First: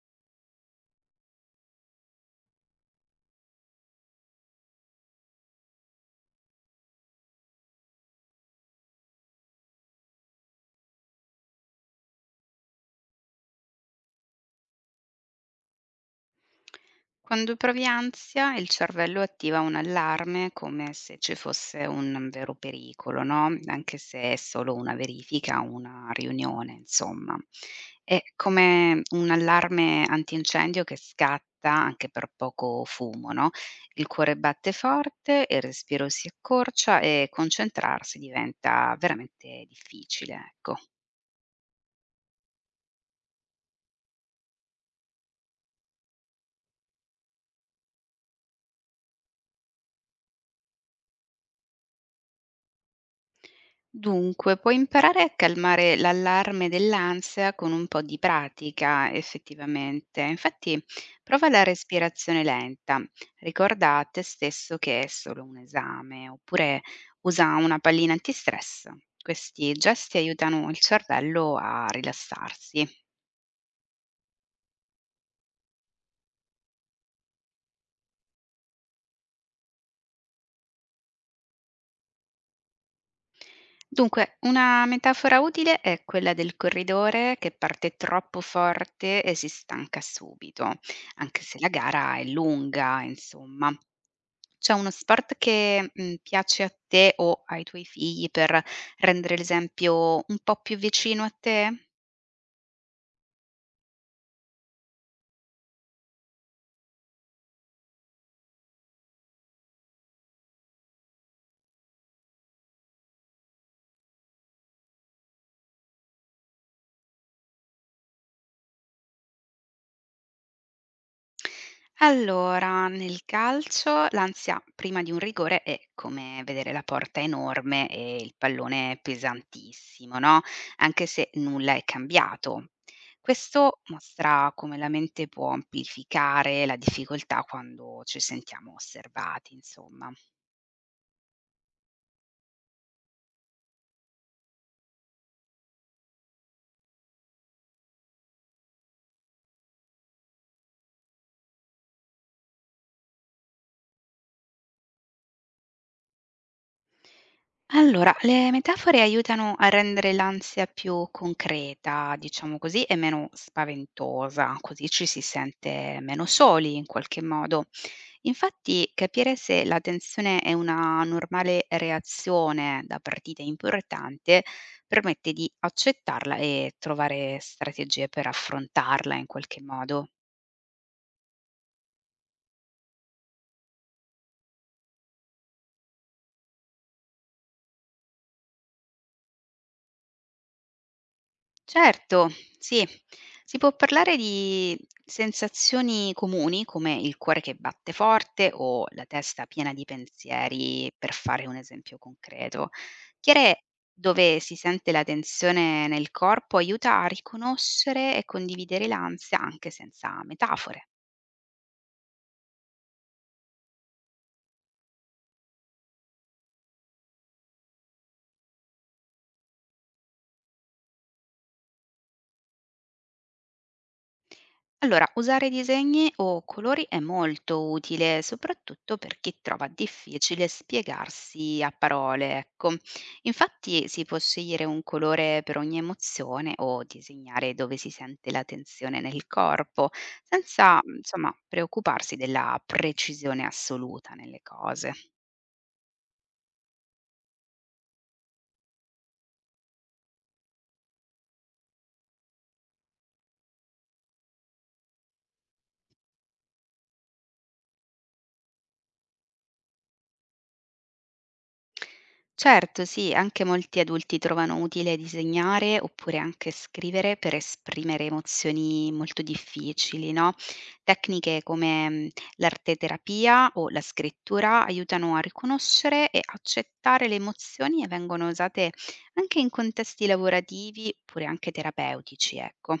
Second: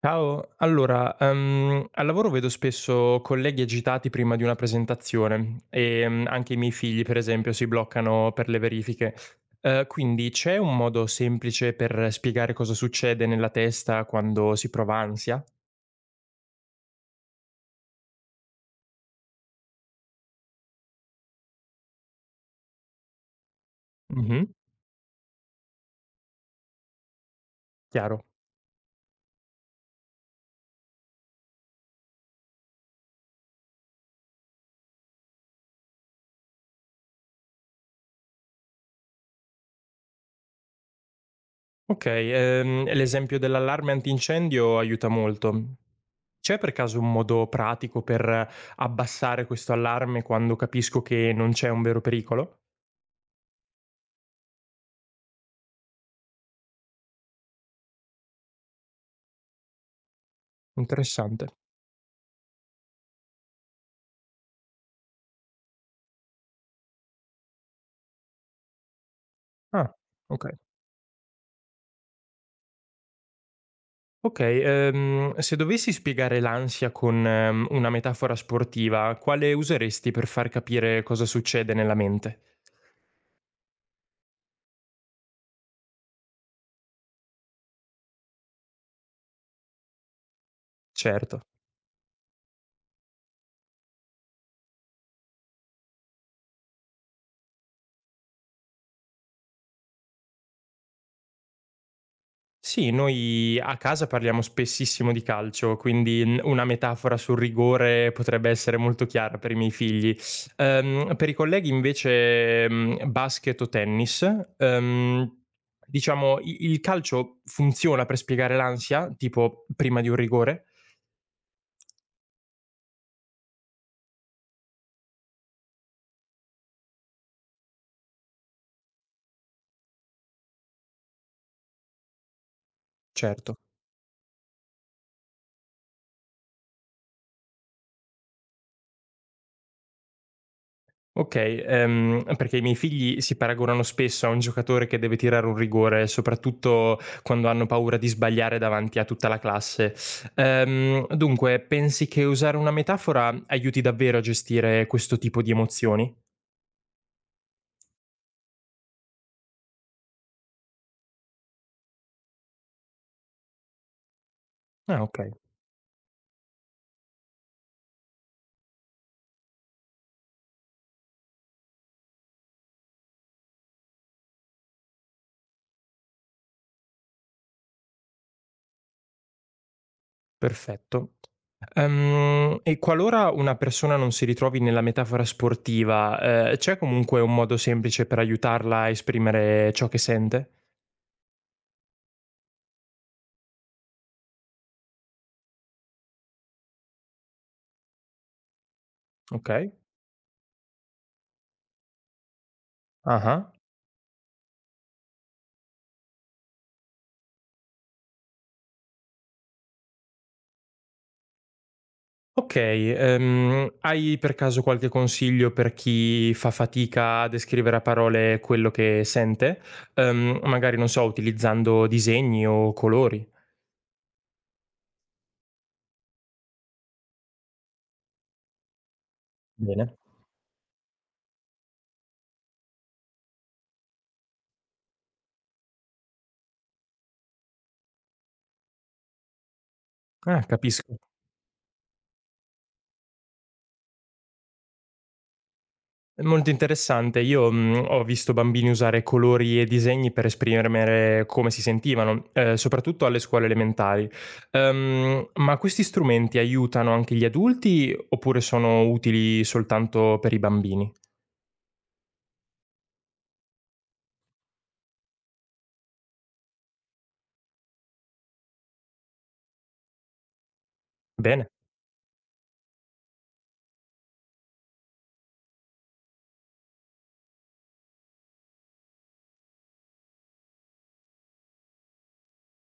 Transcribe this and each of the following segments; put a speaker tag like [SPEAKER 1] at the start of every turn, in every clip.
[SPEAKER 1] Ciao, allora, al lavoro vedo spesso colleghi agitati prima di una presentazione e anche i miei figli, per esempio, si bloccano per le verifiche. Quindi c'è un modo semplice per spiegare cosa succede nella testa quando si prova ansia?
[SPEAKER 2] Quando provi ansia, il cervello attiva un allarme come se ci fosse un vero pericolo, no? Anche se è
[SPEAKER 1] Mhm,
[SPEAKER 2] solo una verifica, una riunione, insomma. È
[SPEAKER 1] chiaro.
[SPEAKER 2] come un allarme antincendio che scatta anche per poco fumo, no? Il cuore batte forte, il respiro si accorcia e concentrarsi diventa veramente difficile, ecco.
[SPEAKER 1] Ok, e l'esempio dell'allarme antincendio aiuta molto. C'è per caso un modo pratico per abbassare questo allarme quando capisco che non c'è un vero pericolo?
[SPEAKER 2] Dunque, puoi imparare a calmare l'allarme dell'ansia con un po' di pratica, effettivamente. Infatti,
[SPEAKER 1] Interessante.
[SPEAKER 2] prova la respirazione lenta, ricorda a te stesso che è solo un esame, oppure usa una pallina antistress. Questi
[SPEAKER 1] Ah,
[SPEAKER 2] gesti
[SPEAKER 1] ok.
[SPEAKER 2] aiutano il cervello a rilassarsi.
[SPEAKER 1] Okay, se dovessi spiegare l'ansia con una metafora sportiva, quale useresti per far capire cosa succede nella mente?
[SPEAKER 2] Dunque, una metafora utile è quella del corridore che parte troppo forte e si stanca subito, anche
[SPEAKER 1] Certo.
[SPEAKER 2] se la gara è lunga, insomma. C'è uno sport che, piace a te o ai tuoi figli per rendere l'esempio un po' più vicino a te?
[SPEAKER 1] Sì, noi a casa parliamo spessissimo di calcio, quindi, una metafora sul rigore potrebbe essere molto chiara per i miei figli. Per i colleghi invece, basket o tennis, ehm, diciamo i il calcio funziona per spiegare l'ansia, tipo prima di un rigore?
[SPEAKER 2] Allora, nel calcio l'ansia prima di un rigore è come vedere la porta enorme e il pallone pesantissimo, no, anche se nulla è cambiato.
[SPEAKER 1] Certo.
[SPEAKER 2] Questo mostra come la mente può amplificare la difficoltà quando ci sentiamo osservati, insomma.
[SPEAKER 1] Okay, perché i miei figli si paragonano spesso a un giocatore che deve tirare un rigore, soprattutto quando hanno paura di sbagliare davanti a tutta la classe. Dunque, pensi che usare una metafora aiuti davvero a gestire questo tipo di emozioni?
[SPEAKER 2] Allora, le metafore aiutano a rendere l'ansia più concreta, diciamo così, e meno spaventosa, così
[SPEAKER 1] Ah,
[SPEAKER 2] ci si
[SPEAKER 1] okay,
[SPEAKER 2] sente meno soli in qualche modo. Infatti, capire se la tensione è una normale reazione da partita importante permette di accettarla e trovare strategie per affrontarla in qualche modo.
[SPEAKER 1] perfetto. E qualora una persona non si ritrovi nella metafora sportiva, c'è comunque un modo semplice per aiutarla a esprimere ciò che sente?
[SPEAKER 2] Certo, sì. Si può parlare di sensazioni comuni, come il cuore che batte forte o la testa piena
[SPEAKER 1] Okay.
[SPEAKER 2] di pensieri, per fare un esempio concreto.
[SPEAKER 1] Ah-ah.
[SPEAKER 2] Chiarire dove si sente la tensione nel corpo aiuta a riconoscere e condividere l'ansia anche senza metafore.
[SPEAKER 1] Okay, hai per caso qualche consiglio per chi fa fatica a descrivere a parole quello che sente? Magari, non so, utilizzando disegni o colori?
[SPEAKER 2] Allora, usare disegni o colori è molto utile, soprattutto per chi trova
[SPEAKER 1] Bene.
[SPEAKER 2] difficile spiegarsi a parole, ecco. Infatti si può scegliere un colore per ogni emozione o disegnare dove si sente la tensione nel corpo,
[SPEAKER 1] Ah,
[SPEAKER 2] senza,
[SPEAKER 1] capisco.
[SPEAKER 2] insomma, preoccuparsi della precisione assoluta nelle cose.
[SPEAKER 1] È molto interessante. Io, ho visto bambini usare colori e disegni per esprimere come si sentivano, soprattutto alle scuole elementari. Ma questi strumenti aiutano anche gli adulti oppure sono utili soltanto per i bambini?
[SPEAKER 2] Certo, sì, anche molti adulti trovano utile disegnare oppure anche scrivere per esprimere emozioni molto difficili, no? Tecniche
[SPEAKER 1] Bene.
[SPEAKER 2] come l'arteterapia o la scrittura aiutano a riconoscere e accettare le emozioni e vengono usate anche in contesti lavorativi oppure anche terapeutici, ecco.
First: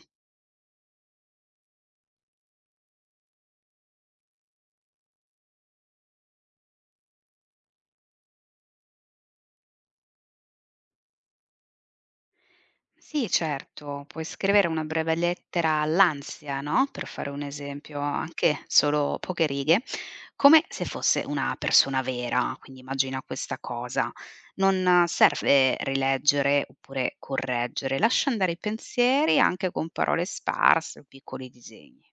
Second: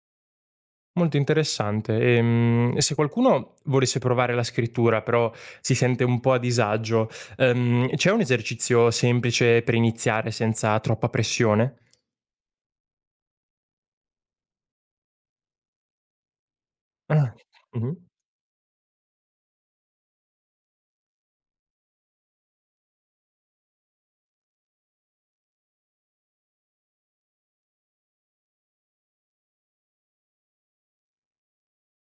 [SPEAKER 1] Molto interessante. E, se qualcuno volesse provare la scrittura, però si sente un po' a disagio, c'è un esercizio semplice per iniziare senza troppa pressione?
[SPEAKER 2] Sì, certo, puoi scrivere una breve lettera all'ansia, no? Per fare
[SPEAKER 1] Ah,
[SPEAKER 2] un
[SPEAKER 1] mh-mh,
[SPEAKER 2] esempio, anche solo poche righe, come se fosse una persona vera, quindi immagina questa cosa. Non serve rileggere oppure correggere, lascia andare i pensieri anche con parole sparse o piccoli disegni.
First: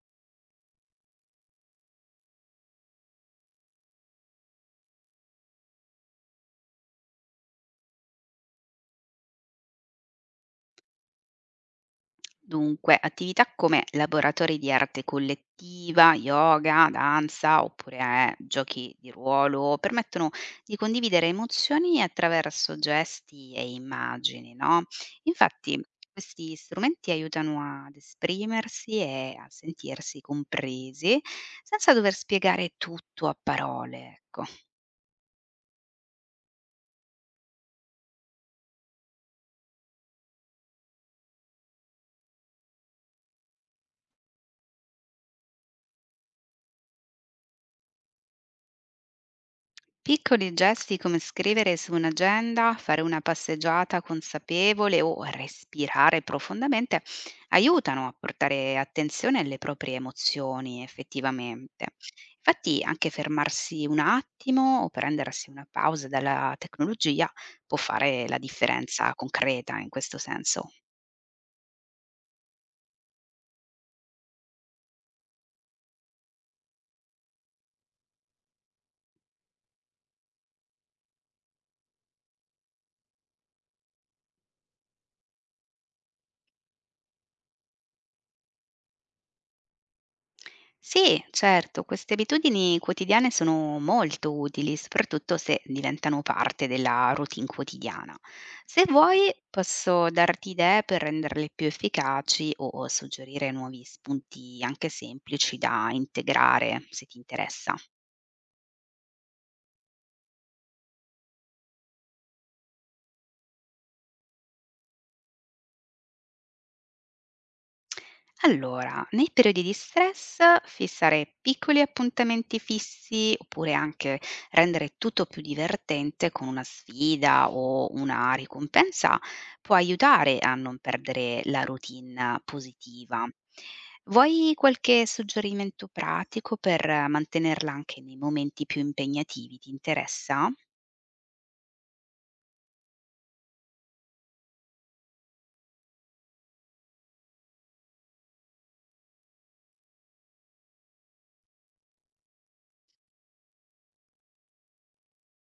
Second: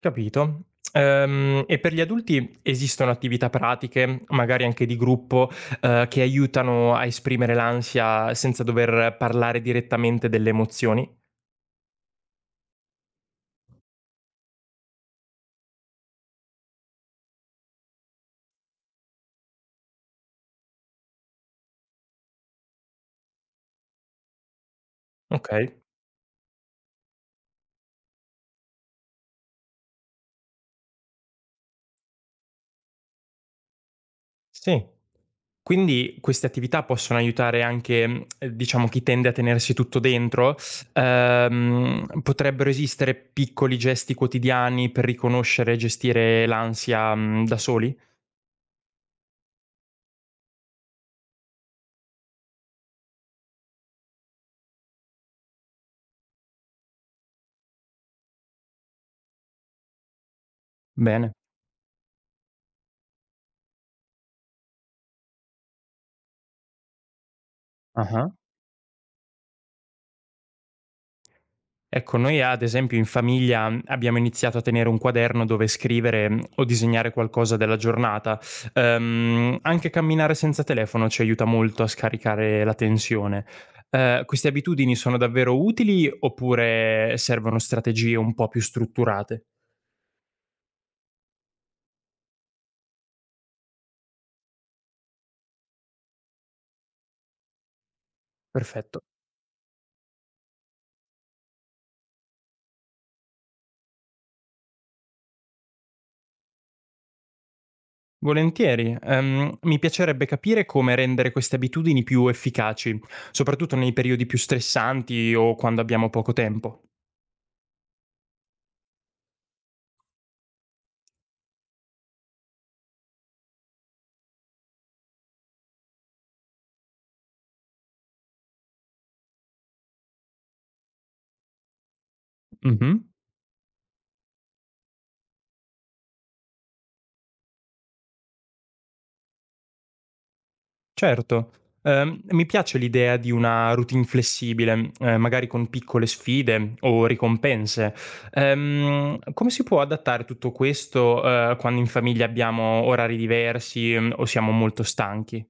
[SPEAKER 1] capito. E per gli adulti esistono attività pratiche, magari anche di gruppo, che aiutano a esprimere l'ansia senza dover parlare direttamente delle emozioni?
[SPEAKER 2] Dunque, attività come laboratori di arte collettiva, yoga, danza oppure giochi di ruolo permettono di condividere emozioni attraverso gesti e immagini, no? Infatti,
[SPEAKER 1] Okay,
[SPEAKER 2] questi strumenti aiutano ad esprimersi e a sentirsi compresi senza dover spiegare tutto a parole, ecco.
[SPEAKER 1] sì. Quindi queste attività possono aiutare anche, diciamo chi tende a tenersi tutto dentro? Potrebbero esistere piccoli gesti quotidiani per riconoscere e gestire l'ansia, da soli?
[SPEAKER 2] Piccoli gesti come scrivere su un'agenda, fare una passeggiata consapevole o respirare profondamente aiutano a portare attenzione alle proprie emozioni
[SPEAKER 1] Bene.
[SPEAKER 2] effettivamente. Infatti anche fermarsi un attimo o prendersi una pausa dalla tecnologia può fare
[SPEAKER 1] Ah-ah.
[SPEAKER 2] la differenza concreta in questo senso.
[SPEAKER 1] Ecco, noi ad esempio in famiglia abbiamo iniziato a tenere un quaderno dove scrivere o disegnare qualcosa della giornata. Anche camminare senza telefono ci aiuta molto a scaricare la tensione. Queste abitudini sono davvero utili oppure servono strategie un po' più strutturate?
[SPEAKER 2] Sì, certo, queste abitudini quotidiane sono molto utili, soprattutto se diventano parte della routine quotidiana. Se
[SPEAKER 1] Perfetto.
[SPEAKER 2] vuoi, posso darti idee per renderle più efficaci o suggerire nuovi spunti anche semplici da integrare, se ti interessa.
[SPEAKER 1] Volentieri. Mi piacerebbe capire come rendere queste abitudini più efficaci, soprattutto nei periodi più stressanti o quando abbiamo poco tempo.
[SPEAKER 2] Allora, nei periodi di stress fissare piccoli appuntamenti fissi oppure anche rendere tutto più divertente con una sfida o una ricompensa può aiutare a non perdere la routine
[SPEAKER 1] Mhm.
[SPEAKER 2] positiva. Vuoi qualche suggerimento pratico per mantenerla anche nei momenti più impegnativi? Ti interessa?
[SPEAKER 1] Certo. Mi piace l'idea di una routine flessibile, magari con piccole sfide o ricompense. Come si può adattare tutto questo, quando in famiglia abbiamo orari diversi, o siamo molto stanchi?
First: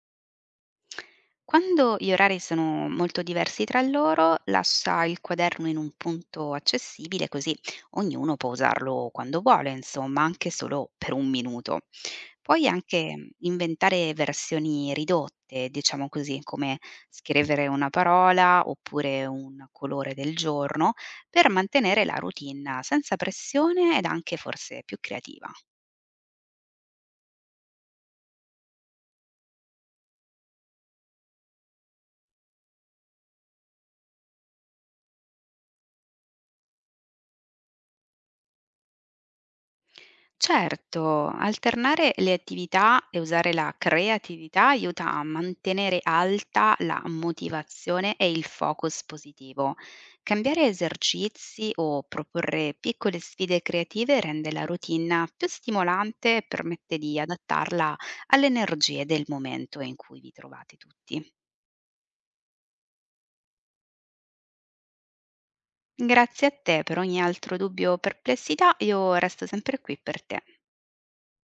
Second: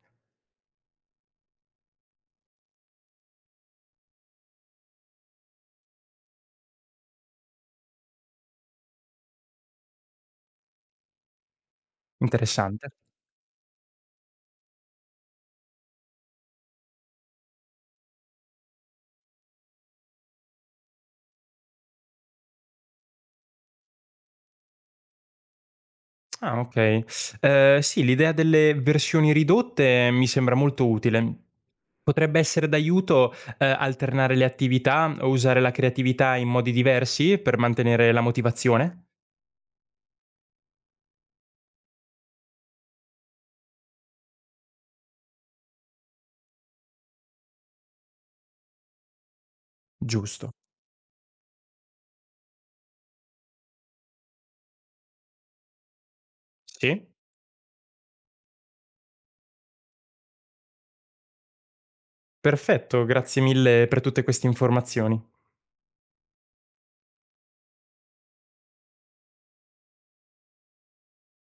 [SPEAKER 2] Quando gli orari sono molto diversi tra loro, lascia il quaderno in un punto accessibile, così ognuno può usarlo quando vuole, insomma, anche solo per un minuto. Puoi
[SPEAKER 1] Interessante.
[SPEAKER 2] anche inventare versioni ridotte, diciamo così, come scrivere una parola oppure un colore del giorno, per mantenere la routine senza pressione ed anche forse più creativa.
[SPEAKER 1] Ah, okay. Sì, l'idea delle versioni ridotte mi sembra molto utile. Potrebbe essere d'aiuto, alternare le attività o usare la creatività in modi diversi per mantenere la motivazione?
[SPEAKER 2] Certo, alternare le attività e usare la creatività aiuta a mantenere alta la motivazione e il focus positivo.
[SPEAKER 1] Giusto.
[SPEAKER 2] Cambiare esercizi o proporre piccole sfide creative rende la routine più stimolante e permette
[SPEAKER 1] Sì.
[SPEAKER 2] di adattarla alle energie del momento in cui vi trovate tutti.
[SPEAKER 1] Perfetto, grazie mille per tutte queste informazioni.
[SPEAKER 2] Grazie a te per ogni altro dubbio o perplessità, io resto sempre qui per te.